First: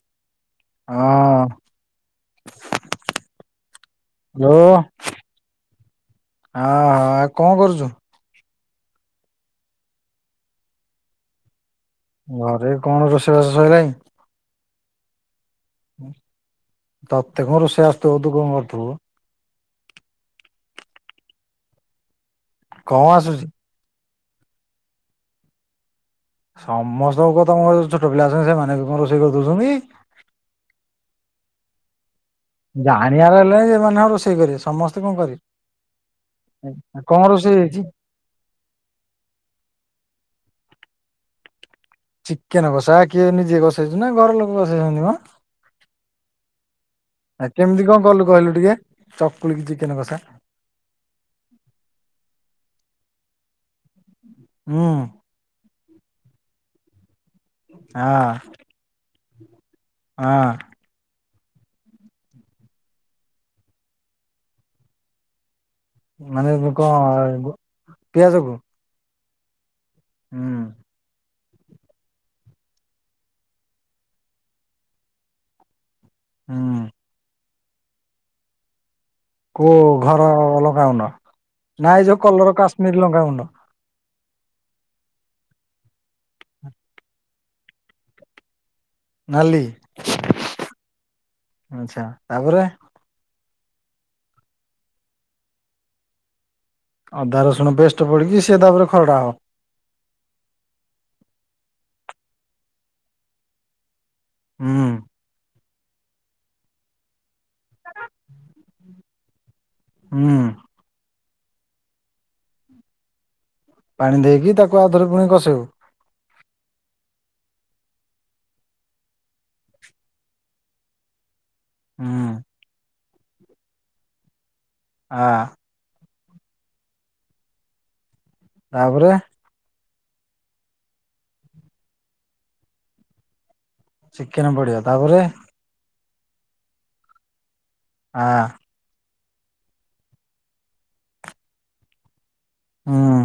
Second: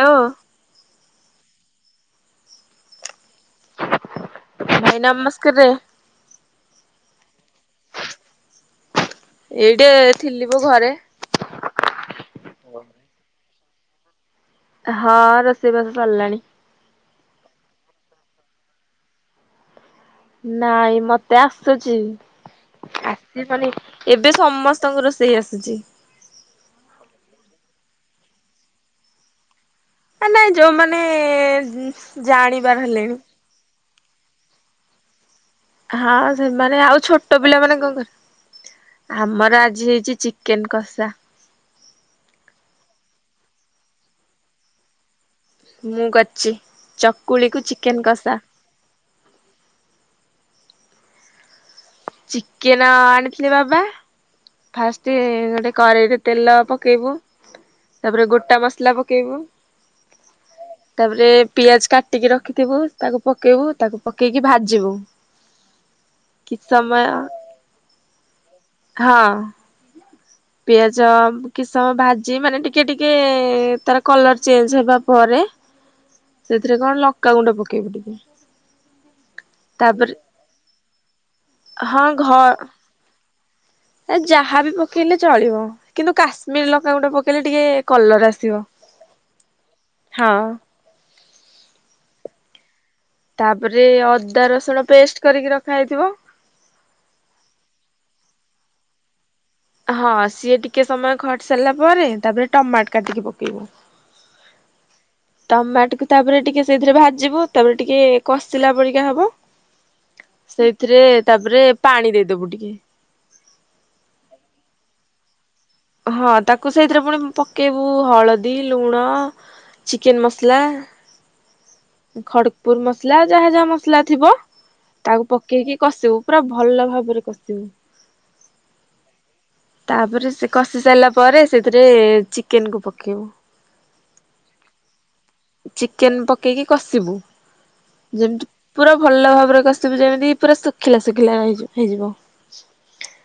Hello. ହଁ। ଯୋଉ ଭାଇ ନମସ୍କାରେ ଆ ଆଉ କଣ କରୁଛୁ? ଏଇଠେ ଥିଲି ମ ଘରେ। ଘରେ କଣ ରୋଷେଇବାସ ସଇଲାଇଁ। ହଁ ରୋଷେଇ ବାସ ସରିଲାଣି। ତତେ କଁ ରୋଷେଇ ଆସୁଥିବ ତୁ କଁ କରୁଥିବୁ? ନାଇଁ ମତେ ଆସୁଛି। କଣ ଆସୁଛି? ଆସିବିନି। ଏବେ ସମସ୍ତଙ୍କୁ ରୋଷେଇ ଆସୁଛି। ସମସ୍ତଙ୍କୁ କଁ ତମ ଘରେ ଛୋଟ ପିଲା ଅଛନ୍ତି ସେମାନେ ବି କଁ ରୋଷେଇ କରି ଦଉଛନ୍ତି? ଏ ନାଇ ଯୋଉମାନେ ଉଁ। ଜାଣିବାର ହେଲେ ଯୋଉମାନେ ହଁ ରୋଷେଇ କରିବେ ସମସ୍ତେ କଁ କରିବେ। ହଁ ସେମାନେ ଆଉ କଣ ଛୋଟ ରୋଷେଇ ପିଲା ମାନେ ହେଇଛି? କଁ କରିବେ? ଆମର ଆଜି ହେଇଛି ଚିକେନ କଷା। ଚିକେନ କଷା କିଏ, ନିଜେ କସେଇ ଛୁ ନା ଘର ଲୋକ କସେଇ ଛନ୍ତି ମ? ମୁଁ କରିଛି, ଆ ଚକୁଳିକୁୁ କେମିତି କଣ ଚିକେନ କଲୁ କଷା। କହିଲୁ ଟିକେ? ଚକୁଳିକି କି ଚିକେନ କଷା। ଚିକେନ ଆଣିଥିଲେ ବାବା ହୁଁ ଫାଷ୍ଟ ଗୋଟେ। କରେଇରେ ତେଲ ପକେଇବୁ। ତାପରେ ହଁ ଗୋଟା ମସଲା ପକେଇବୁ। ହଁ ତାପରେ ପିଆଜ କାଟିକି ରଖିଥିବୁ ତାକୁ ପକେଇବୁ ତାକୁ ପକେଇକି ଭାଜିବୁ। ମାନେ କିଛି ମୁ କଁ ସମୟ ପିଆଜ କୁ। ହଁ ପିଆଜ। କିଛି ସମୟ ଭାଜି ମାନେ ଟିକେ ଟିକେ ତାର କଲର ଚେଞ୍ଜ ହେବା ପରେ। ସେଇଥିରେ ହୁଁ କଣ ଲଙ୍କାଗୁଣ୍ଡ ପକେଇବୁ ଟିକେ। କୋଉ ତାପରେ ଘର ଲଙ୍କା ଗୁଣ୍ଡ ନା ହଁ ଏ ଯୋଉ ଘ କଲର କାଶ୍ମୀର ଲଙ୍କା ଗୁଣ୍ଡ। ଏ ଯାହା ବିି ପକେଇଲେ ଚଳିବ। କିନ୍ତୁ କାଶ୍ମୀର ଲଙ୍କା ଗୁଣ୍ଡ ପକେଇଲେ ଟିକେ କଲର ଆସିବ। ନାଲି, ହଁ ଆଛା ତାପରେ ତାପରେ ଅଦା ରସୁଣ ପେଷ୍ଟ କରିକି ରଖା ହେଇଥିବ। ଅଦା ରସୁଣ ପେଷ୍ଟ ପଡିକି ସିଏ ତାପ ରେ ଖରଡ଼ା ହବ। ହଁ ସିଏ ଟିକେ ସମୟ ଖଟି ସାରିଲା ପରେ, ତାପରେ ଟମାଟ କାଟିକି ପକେଇବୁ। ହୁଁ। ଟମାଟକୁ ତାପରେ ଟିକିଏ ସେଇଥିରେ ଭାଜିବ, ତାପରେ ଟିକେ କଷିଲା ପରିକା ହବ। ହୁଁ। ସେଇଥିରେ ତାପରେ ପାଣି ଦେଇଦବୁ ଟିକେ। ପାଣି ଦେଇକି ତାକୁ ଆଉଥରେପୁଣି କସେଇଉ। ହଁ ତାକୁ ସେଇଥିରେ ପୁଣି ପକେଇବୁ ହଳଦୀ, ଲୁଣ ଚିକେନ ମସଲା ହୁଁ ଖଡପୁର ମସଲା, ଯାହା ଯାହା ମସଲା ଥିବ ଆ ତାକୁ ପକେଇକି କଷିବୁ ପୁରା ଭଲ ଭାବରେ କଷିବୁ। ତାପରେ? ତାପରେ, ସେ କଷି ସାରିଲା ପରେ ସେଥିରେ ଚିକେନକୁ ପକେଇବୁ। ଚିକେନ ପଡିବ, ତାପରେ? ଚିକେନ ପକେଇକି କଷିବୁ, ଆ ଯେମିତି ପୁରା ଭଲ ଭାବରେ କସିବୁ ଯେମିତି ପୁରା ଶୁଖିଲା ଶୁଖିଲା ହେଇଯି ହେଇଯିବ। ହୁଁ।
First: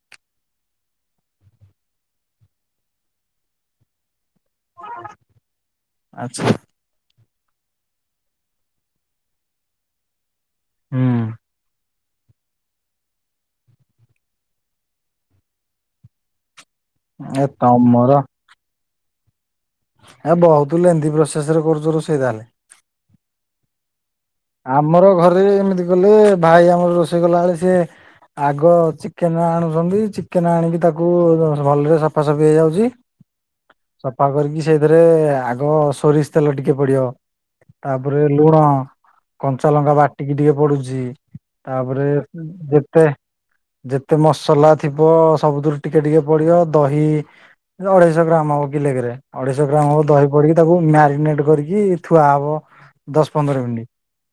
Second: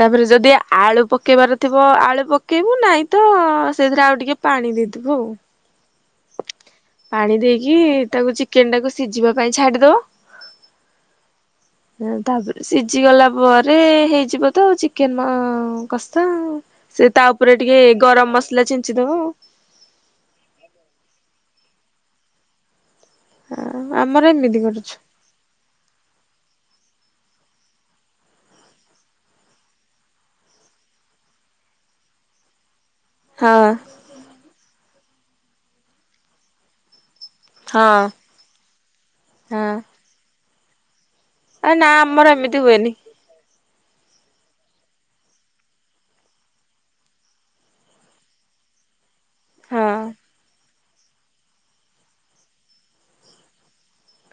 ତାପରେ ଯଦି ଆଳୁ ପ କେଇବାର ଥିବ ଆଳୁ ପକାଇବୁ ନାଇଁ ତ ସେଥିରେ ଆଉ ଟିକେ ପାଣି ବି ହଉ। ଆଚ୍ଛା ପାଣି ଦେଇକି ତାକୁ ଚିକେନ ଟାକୁ ସିଝିବା ପାଇଁ ଛାଡିଦବ। ହୁଁ। ତାପରେ ସିଝି ଗଲା ପରେ ହେଇଯିବ ତ ଚିକେନ କସ, ସେ ତା ଏ ଉପରେ ଟିକେ ତମର ଗରମ ମସଲା ଛିଞ୍ଚିଦବ ଆଉ। ଏ ବହୁତ ଲେନ୍ନ୍ଦି ପ୍ରୋସେସ ରେ କରୁଛ ସେଇ ତାହେଲେ। ଆ ଆମର ଏମିତି। କରୁଛୁ। ଆମର ଘରେ ଏମିତି କଲେ ଭାଇ ଆମର ରୋଷେଇ କଲାବେଳେ ସେ ଆଗ ଚିକେନ ଆଣୁଛନ୍ତି, ଚିକେନ ଆଣିକି ତାକୁ ଭଲରେ ସଫାସଫି ହେଇଯାଉଛି। ହଁ। ସଫା କରିକି ସେଇଥିରେ ଆଗ ସୋରିଷ ତେଲ ଟିକେ ପଡିବ। ହଁ ତାପରେ ଲୁଣ। କଞ୍ଚା ହଁ ଲଙ୍କା ବାଟିକି ଟିକେ ପଡୁଛି, ଆ ନା ତାପରେ ଆମର ଏମିତି ହୁଏନି ଯେତେ ଯେତେ ମସଲା ଥିବ ସବୁଥିରୁ ଟିକେ ଟିକେ ପଡିବ, ଦହି ଏ ଅଢ଼େଇଶହ ଗ୍ରାମ ହବ କିିଲେକେରେ। ଅଢେଇଶହ ହଁ ଗ୍ରାମ ହବ, ଦହି ପଡିକି ତାକୁ ମ୍ୟାରିନେଟ କରିକି ଥୁଆ ହବ ଦଶ ପନ୍ଦର ମିନିଟ।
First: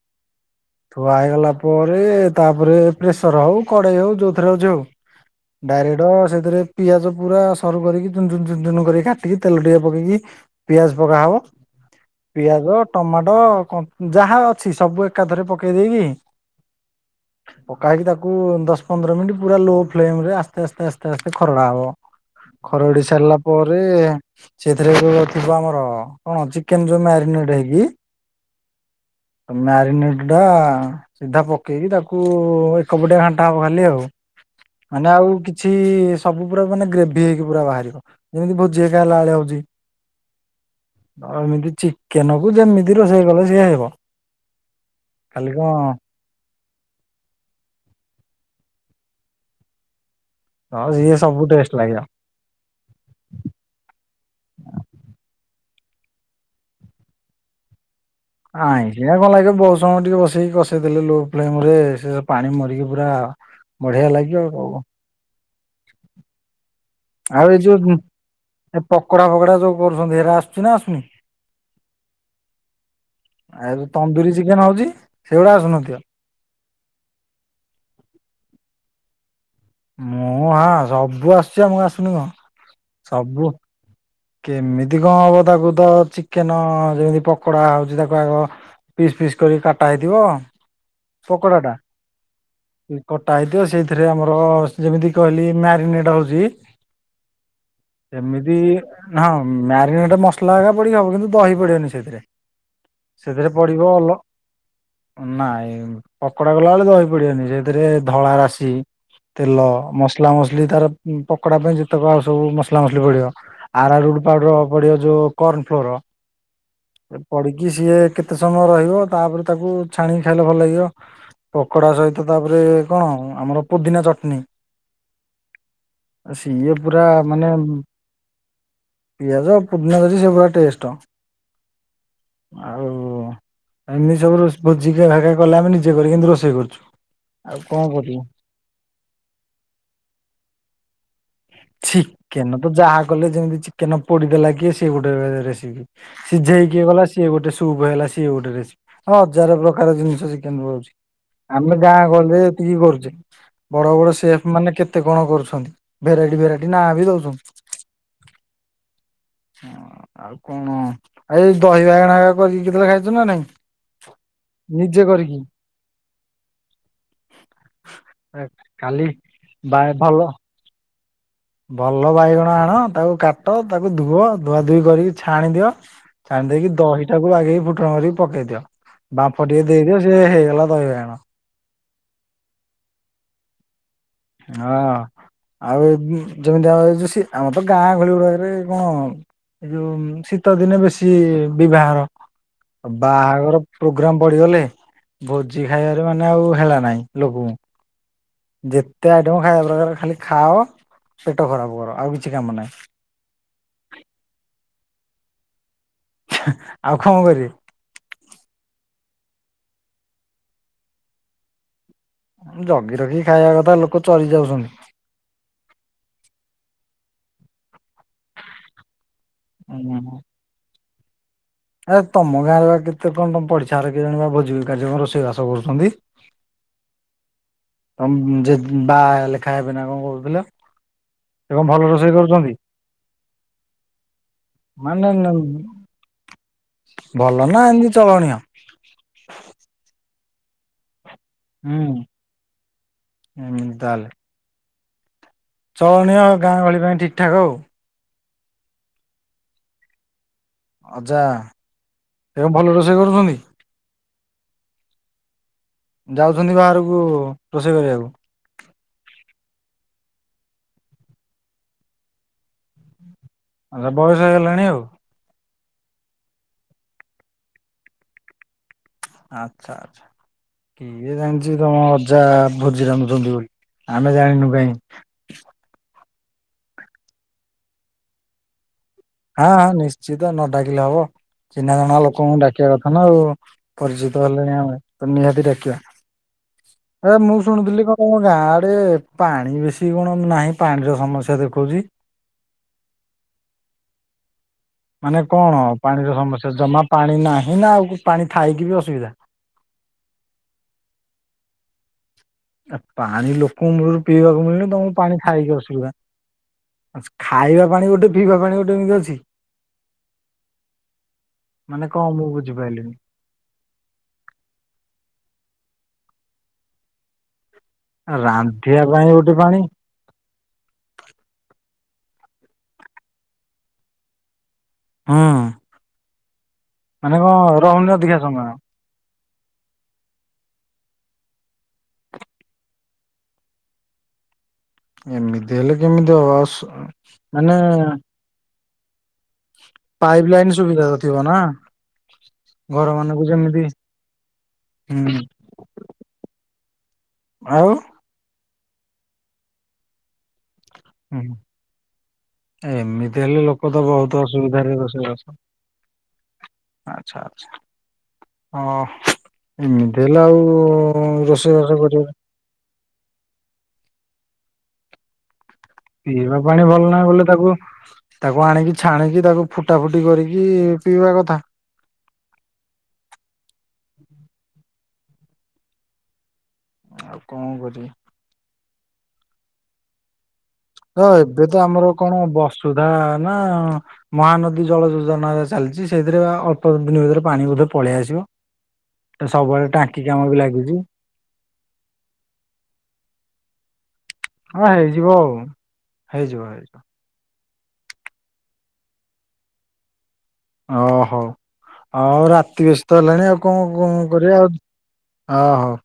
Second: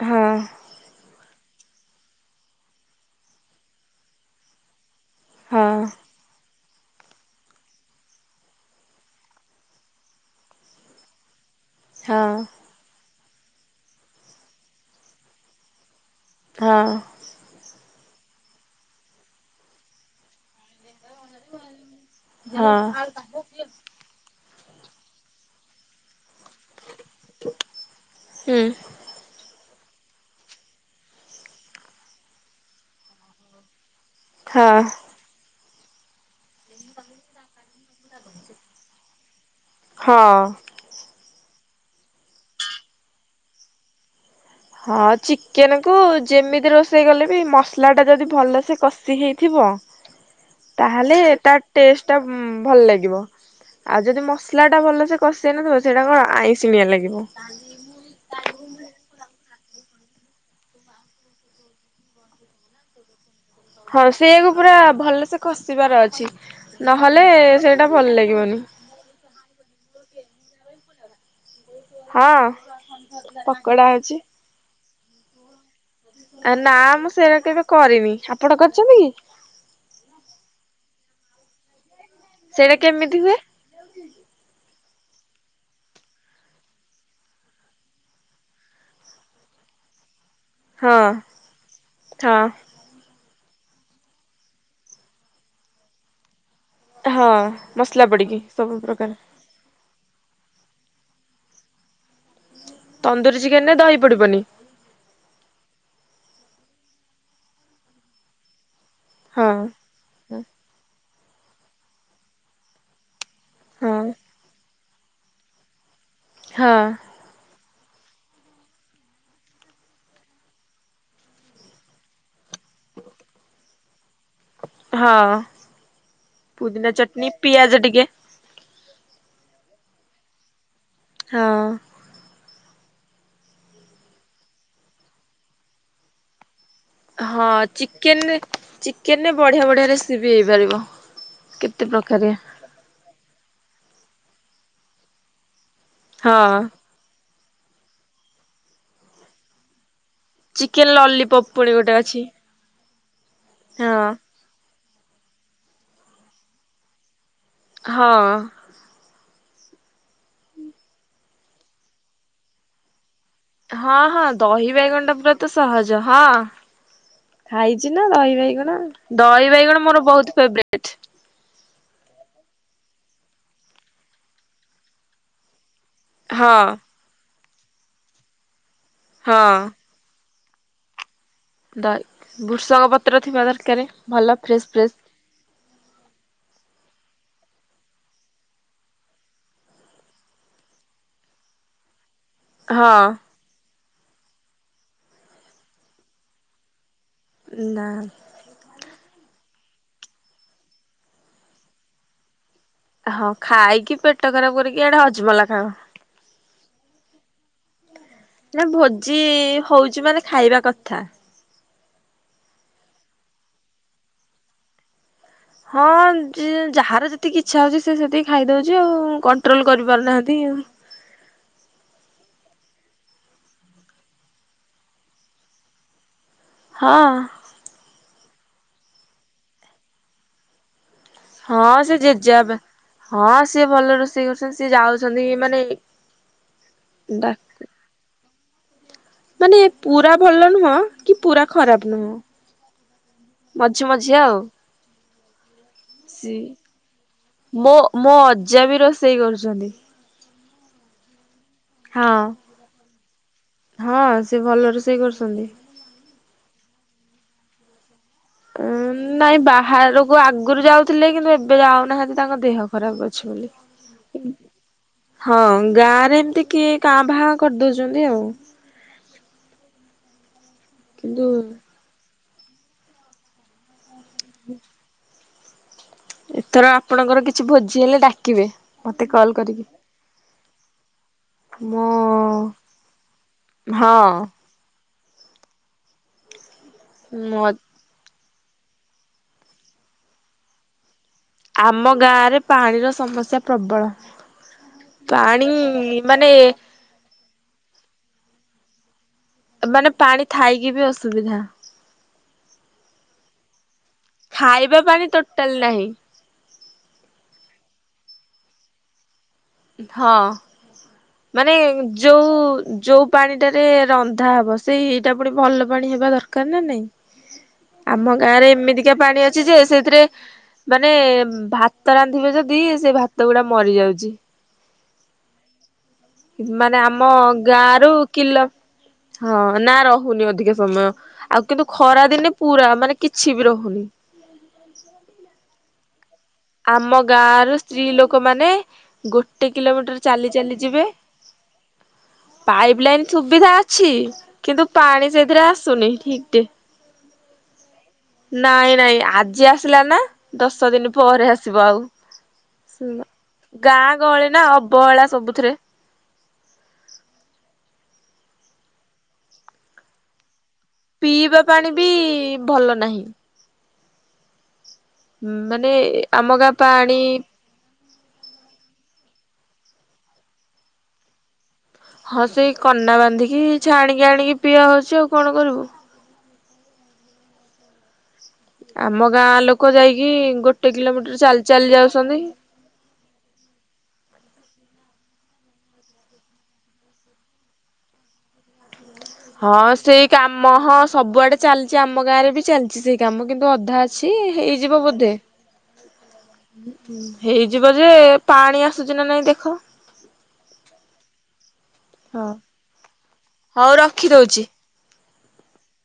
ହଁ। ଧୁଆ ହେଇଗଲା ପରେ ତାପରେ ପ୍ରେସର ହଉ କଡେଇ ହଉ ଯୋଉଥିରେ ହଉଛି ହଉ। ହଁ ଡାଇରେଡ ସେଥିରେ ପିଆଜ ପୁରା ସରୁ କରିକି ଚୁନ ଚୁନ ଚୁନ ଚୁନ କରିକି କାଟିକି ତେଲ ଟିକେ ପକେଇକି ପିଆଜ ପକାହବ। ହଁ ପିଆଜ ଟମାଟୋ କ ଯାହା ଅଛି ସବୁ ଏକାଥରେ ପକେଇ ଦେଇେଇକି ହଁ। ପକା ହେଇକି ତାକୁ ଦଶ ପନ୍ଦର ମିନିଟ୍ ପୁରା ଲୋ ଫ୍ଲେମ ରେ ଆସ୍ତେ ଆସ୍ତେ ଆସ୍ତେ ଆସ୍ତେ ଆସ୍ତେ ଖରଡା ହବ ଖରଡି ସାରିଲା ହଁ ପରେ ସେଥିରେ ଯୋଉ ଥିବ ଆମର କଣ ଚିକେନ ଯୋଉ ମ୍ୟାରିନେଟ ହେଇକି ହୁଁ। ମ୍ୟାରିନେଡ ଟା ସିଧା ପକେଇକି ତାକୁ ଏକପଟଆ ଘାଣ୍ଟା ହବ ଖାଲି ଆଉ। ହଁ। ମାନେ ଆଉ କିଛି ସବୁ। ପୁରା ମାନେ ଗ୍ରେଭି ହେଇକି ପୁରା ବାହାରିକ ଯେମିତି ଭୋଜି ଖାଇଲାଳି ହଉଛି। ହଁ। ଆଉ ଏମିତି ଚିକେନ କୁ ଯେମିତି ରୋଷେଇ କଲେ ସିଏ ହେବ। ହଁ ଖାଲି କଣ ଚିକେନ କୁ ଯେମିତି ରୋଷ ଷେଇ ଗଲେ ବି ମସଲା ଟା ଯଦି ଭଲସେ କଷି ହେଇଥିବ ହଁ ସିଏ ତାହଲେ ସବୁ ତା ଟେଷ୍ଟ ଲାଗିବ। ଟେଷ୍ଟଟା ଭଲ ଲାଗିବ। ଆଉ ଯଦି ମସଲା ଟା ଭଲସେ କଷିନଥିବ ସେଇଟା କଣ ଆଇଁସିିଣିଆ ଲାଗିବ। ଆଇଁସିଣିଆ କଣ ଲାଗିବ ବହୁତ ସମୟ ଟିକେ ବସେଇକି କଷେଇ ଦେଲେ ଲୋ ଫ୍ଲେମ ରେ ସେ ପାଣି ମରିକି ପୁରା ହଁ ବଢିଆ ଲାଗିବ ସେୟାକୁ ଆଉ ପୁରା କଣ ଭଲ ସେ ଖସିବାର ଅଛି। ନହେଲେ ଆଉ ଏଇ ସେଇଟା ଯୋଉ ଭଲ ଲାଗିବନି ଏ ପକଡା ଫକଡା ଯୋଉ କରୁଛନ୍ତି ସେରା ଆସୁଛି ନା ଆସୁନି। ହଁ ପକୋଡା ଆଉ ହଉଛି। ତନ୍ଦୁୁରୀ ଚିକେନ ହଉଛି ସେଗୁଡା ଆସୁନଥିବ। ନା ମୁଁ ସେଇଟା କେବେ କରିନି ଆପଣ କରିଛନ୍ତି କି? ମୁଁ ହଁ ସବୁ ଆସୁଛି ଆ ମୁଁ ଆସୁନି କଣ? ସେଇଟା କେମିତି ହୁଏ? ସବୁ କେମିତି କଣ ହବ ତାକୁ ତ ଚିକେନ ଯେମିତି ପକୋଡା ହଉଛି ତାକୁ ଆଗ ପିସ୍ ପିସ୍ କରିକ କାଟା ହେଇଥିବ ହଁ ପକୋଡାଟା। ହଁ କଟା ହେଇଥିବ ସେଇଥିରେ ଆମର ଯେମିତି କହିଲି ମ୍ୟାରିନେଟ୍ ହଉଛି ହଁ ମସଲା ପଡିକି ସେମିତି ସବୁ ପ୍ରକାର ହଁ ମ୍ୟାରିନେଟା ମସଲା ଆଗା ପଡିକି ହବ କିନ୍ତୁ ଦହି ପଡିବନି ସେଥିରେ। ତନ୍ଦୁରୀ ସେଥିରେ ଚିକେନରେ ପଡିବ ଦହି ଅଲ ପଡିବନି ନାଇଁ ପକୋଡା ଗଲା ବେଳେ ଦହି ପଡିବନି ସେଥିରେ ଧଳା ରାଶି ତେଲ ହଁ। ମସଲା ମସଲି ତାର ପକୋଡା ପାଇଁ ଯେତେକ ଆଉ ସବୁ ମସଲା ମସଲି ପଡିବ। ହଁ ଆରାରୁଡ ପାଉଡର ପଡିବ ଯୋଉ କର୍ଣ୍ଣଫ୍ଲୋର। ହଁ। ପଢିକି ସିଏ କେତେ ସମୟ ରହିବ ତାପରେ ତାକୁ ଛାଣିକି ଖାଇଲେ ଭଲ ଲାଗିବ। ପକୋଡା ସହିତ ତାପରେ କଣ ଆମର ପୋଦିନା ଚଟଣି। ହଁ ସିଇଏ ପୁଦିନା ପୁରା ଚଟଣି ମାନେ ପିଆଜ ଟିକେ ପିଆଜ ଆଉ ପୁଦିନା [unintelligible] ସେ ପୁରା ଟେଷ୍ଟ। ହଁ। ଆଉ ଏମିତି ସବୁ [unintelligible] କଲେ ଆମେ ନିଜେ କରିକି ଏ ମିତି ରୋଷେଇ କରଛୁ। ହଁ ଚିକେନ ଚିକେନରେ ବଢିଆ ବଢିଆ ରେସିପି ହେଇପାରିବ। କେତେ ପ୍ରକାରିଆ ଚିକେନ ତ ଯାହା କଲେ ଯେମିତି ଚିକେନ ପୋଡି ଦେଲା କିଏ ସେ ଗୋଟେ ରେସିପି। ହଁ ସିଝେଇକିଏ ଗଲା ସିଏ ଗୋଟେ ସୁପ୍ ହେଲା ସିଏ ଗୋଟେ ରେସିପି ହଜାର ପ୍ରକାର ଜିନିଷ ଚିକେନ [unintelligible] ଲଲିପପ୍ ପୁଣି ଆମେ ଗୋଟେ ଗାଁ ଅଛି ଗଲେ କି କରୁଛି ବଡ ହଁ ବଡ ସେଫ୍ ମାନେ କେତେ କଣ କରୁଛନ୍ତି ଭେରାଇଟ୍। ଭେରାଇଟି ନା ବି ଦଉଛନ୍ତି। ହଁ। ଆଉ କଣ ଏ ଦହି ବାଇଗଣ ହା କରିକି କେତେବେଳେ ଖାଇଛ ନା ନାଇଁ? ହଁ ହଁ ଦହି ନିଜେ ବାଇଗଣଟା ପୁରା କରିକି ତ ସହଜ ହଁ। ଖାଇଛି ନା ଦହି ବାଇଗଣ କାଲି ଦହି ବା ବାଇଗଣ ମୋର ଭଲ ବହୁତ ଫେବରେଟ। ଭଲ ବାଇଗଣ ଆଣ ତାକୁ କାଟ ତାକୁ ଧୁଅ ଧୁଆ ଧୁଇ କରିକି ଛାଣି ଦିଅ। ଛାଣି ହଁ ଦେଇକି ଦହିଟାକୁ ଆଗେଇ ଫୁଟଣ କରିକି ପକେଇ ଦିଅ। ବାମ୍ପ ହଁ ଟିକେ ଦେଇଦିଅ ସି ହେଇଗଲା ଦହି ବାଇଣ। ଦ ବୃଷଙ୍ଗ ପତ୍ର ଥିବା ଦରକାର। ଭଲ ଫ୍ରେଶ ହଁ। ଫ୍ରେଶ ଆଉ ଏ ଯେମିତି ଆ ଏ ଯଉ ଆମ ତ ଗାଁ ଗହଳି ରହି ରହି କଣ ଏଇ ଯୋଉ ଶୀତ ଦିନେ ବେଶୀ ବିବାହର ହଁ ବାହାଘର ପ୍ରୋଗ୍ରାମ ପଡିଗଲେ ଭୋଜି ଖାଇବାରେ ମାନେ ଆଉ ହେଳା ନାହିଁ। ନା ଲୋକଙ୍କୁ ଯେ ତେ ଆଇଟମ ଖାଇବା ପ୍ରକାର ଖାଲି ଖାଅ ପେଟ ଖରାପ କର ଆଉ କିଛି କାମ ନାହିଁ। ହଁ ଖାଇକି ପେଟ ଖରାପ କରିକି ଇଆଡେ ହଜମଲା ଖାଅ। ଆଉ କଣ କରିବେ? ନା ଭୋଜି ହଉଛି ମାନେ ଖାଇବା କଥା। ଜଗି ରଖି ଖାଇବା କଥା ଲୋକ ଚରି ଯାଉଛନ୍ତି। ହଁ ଯାହାର ଯେତିକି ଇଛା ହଉଛି ସେ ସେତିକି ଖାଇଦଉଛି ଆଉ କନ୍ ଟ୍ରୋଲ ହୁଁ କରିପାରୁନାହାନ୍ତି ଆଉ। ଏ ତମ ଗାଁରେ ବା କେତେ କଣ ପଡିଶା ଘରେ କିଏ ଜଣିବା ଭୋଜି କାର୍ଯ୍ୟକ୍ରମ ରୋଷେଇବାସ କରୁଛନ୍ତି? ହଁ। ତ ଯେ ବା ଲେଖା ହେବେନା କଣ କହୁଥିଲ ସେ କଣ ହଁ ଭଲ ସେ ରୋଷେଇ ଜେଜେବାପା କରୁଛନ୍ତି? ହଁ ସିଏ ଭଲ ରୋଷେଇ କରୁଛନ୍ତି ସିଏ ମାନେ ଯାଉଛନ୍ତି ମାନେ ଡା ଭଲ ନା ଏମିତି ଚଳଣିଅ? ମାନେ ପୁରା ଭଲ ନୁହଁ। କି ପୁରା ଖରାପ ହୁଁ ନୁହଁ। ଏମିତି ମଝି ମଝି ଆଉ। ଚଳଣିୟ ଆଉ ସି ଗାଁ ଗହଳି ପାଇଁ ଠିକ୍ ଠାକ୍ ଆଉ। ମୋ ମୋ ଅଜା ବି ରୋଷେଇ କରୁଛନ୍ତି। ଅଜା। ହଁ ସେ କଣ ଭଲ ରୋଷେଇ କରୁଛନ୍ତି? ହଁ ସେ ଭଲ ରୋଷେଇ କରୁଛନ୍ତି। ଯାଉଛନ୍ତି ବାହାରକୁ ରୋଷେଇ କରିବାକୁ? ଉଁ ନାଇଁ ବାହାରକୁ ଆଗରୁ ଯାଉଥିଲେ କିନ୍ତୁ ଏବେ ଯାଉନାହାନ୍ତି ତାଙ୍କ ଦେହ ଖରାପ ଅଛି ବୋଲି। ଆ ବୟସ ହେଇଗଲାଣି ଆଉ। ହଁ ଗାଁ ରେ ଏମିତି କିଏ କାଁ ଭା କରିଦଉଛନ୍ତି ଆଉ। ଆଚ୍ଛା ଆଛା କି କିନ୍ତୁ ଜାଣିଛି ତମର ଜା ଭୋଜି ରାଧୁଛନ୍ତି ବୋଲି ଆମେ ଜାଣିନୁ କାହିଁ। ଏଥର ଆପଣଙ୍କର କିଛି ଭୋଜି ହେଲେ ଡାକିବେ। ମତେ କଲ୍ ହଁ କରିକି ହଁ ନିଶ୍ଚିତ ନ ଡାକିଲେ ହବ। ଚିହ୍ନା ମୋ ଜଣା ଲୋକଙ୍କୁ ଡାକିବା କଥା ନା ଆଉ ହଁ ପରିଚିତ ହେଲେଣି ଆମେ। ତ ନିହାତି ଡାକିବା ଏରେ ମୁଁ ମୋ ଶୁଣୁଥିଲି କଣ ତମ ଗାଁ ଆଡେ ପାଣି ବେଶୀ କଣ ନାହିଁ ପାଣିର ସମସ୍ୟା। ଦେଖଉଛି। ଆମ ଗାଁରେ ପାଣିର ସମସ୍ୟା ପ୍ରବଳ। ମାନେ ପାଣି କଣ ପାଣିର ମାନେ ସମସ୍ୟା ଜମା ପାଣି ନାହିଁ ନା ଆଉ ପାଣି ଥାଇକି ବି ଅସୁବିଧା? ମାନେ ପାଣି ଥାଇକି ବି ଅସୁବିଧା। ପାଣି ଲୋକଙ୍କୁ ମୂଳରୁ ପିଇବାକୁ ମିଳନି ଖାଇବା ତମକୁ ପାଣି ଟୋଟାଲ ଖାଇକି ନାହିଁ ଅସୁବିଧା। ଖାଇବା ପାଣି ଗୋଟେ ପିଇବା ପାଣି ଗୋଟେ ଏମିତି ଅଛି? ହଁ ମାନେ କଣ ମୁଁ ଯଉ ବୁଝିପାରିଲିନି। ଯଉ ପାଣି ଟାରେ ରନ୍ଧା ହବ ସେଇ ଏଇଟା ପୁଣି ଭଲ ପାଣି ହେବା ଦରକାର ନା ନାଇଁ। ଆମ ଗାଁ ରେ ରାନ୍ଧିବା ଏମିତିକା ପାଇଁ ପାଣି ଗୋଟେ ଅଛି ଯେ ସେଥିରେ ମାନେ ଭାତ ରାନ୍ଧିବେ ଯଦି ସେ ଭାତ ଗୁଡା ମରି ଯାଉଚି। ହଁ। ମାନେ ଆମ ଗାଁ ରୁ ରହୁନି ଅଧିକା କିଲୋ ସମୟ ହଁ ନା ରହୁନି ଅଧିକ ସମୟ ଆଉ କିନ୍ତୁ ଖରା ଦିନେ ପୁରା ମାନେ କିଛି ବି ରହୁନି। ଏମିତି ହେଲେ କେମିତି ହବ? ସୁ ଆମ ଗାଁ ମାନେ ରୁ ସ୍ତ୍ରୀ ଲୋକ ମାନେ ଗୋଟ ଟେ କିଲୋମିଟର ପାଇପ୍ ଚାଲି ଲାଇନ ଚାଲି ଯିବେ। ସୁବିଧା ତ ଥିବ ନା ପାଇପ ଘର ଲାଇନ ମାନଙ୍କୁ ସୁବିଧା ଯେମିତି ଅଛି କିନ୍ତୁ ପାଣି ହୁଁ ସେଥିରେ ଆସୁନି ଠିକ ଟେ। ଆଉ? ନାଇଁ ନାଇଁ ଆଜି ଆସିଲା ନା ଦଶ ଦିନ ପରେ ହୁଁ ଆସିବ ଆଉ। ସେୟା ଏମିତି ହେଲେ ଲୋକ ତ ଗାଁ ବହୁତ ଗହଳି ନା ଅସୁବିଧାରେ ଅବହେଳା ରୋଷେଇବାସ ସବୁଥିରେ। ଆଚ୍ଛା ଆଛା। ହଁ ଏମିତି ହେଲେ ଆଉ ପିଇବା ରୋଷେଇବାସ ପାଣି ବି କରିବା ଭଲ ନାହିଁ। ହୁଁ ମାନେ ଆମ ପିଇବା ଗାଁ ପାଣି ଭଲ ନାହିଁ ବୋଲେ ତାକୁ ତାକୁ ଆଣିକି ଛାଣିକି ତାକୁ ଫୁଟା ଫୁଟି କରିକି ପିଇବା କଥା। ହଁ ସେଇ କନା ବାନ୍ଧିକି ଛାଣିକି ଆଣିକି ପିଆ ହଉଚି ଆଉ କଣ କରିବୁ। ଆଉ କଣ କରିବା? ଆମ ଗାଁ ଲୋକ ଯାଇକି ଗୋଟ ହ ଏବେ ତ ଆମର କଣ ବସୁଧା ନା ମହାନଦୀ ଜଳ ଯୋଜନା ଚାଲିଚି ସେଇଥିରେ ବା ଅଳ୍ପ ଦିନି ଭିତରେ ପାଣି ବୋଧ ପଳେଇଆସିବ। ହଁ ସେଇ କାମ ହଁ ଲାଗୁଛି ସବୁଆଡେ ଚାଲିଚି। ଆମ ଗାଁ ରେ ବି ଚାଲିଚି ସେଇ କାମ କିନ୍ତୁ ଅଧା ଛି ହଁ ହେଇଯିବ ବୋଧେ। ଆଉ ହେଇଯିବ ହେଇଯିବ ହେଇଯିବ ଯେ ପାଣି ଆସୁଚି ନା ନାଇଁ ଦେଖ। ଓହୋ ଆଉ ହଁ। ରାତି ବେଶି ତ ହେଲାଣି ଆଉ କଣ ହଉ କଣ କରିବା ରଖିଦଉଛି ଆଉ। ହଁ ହଉ।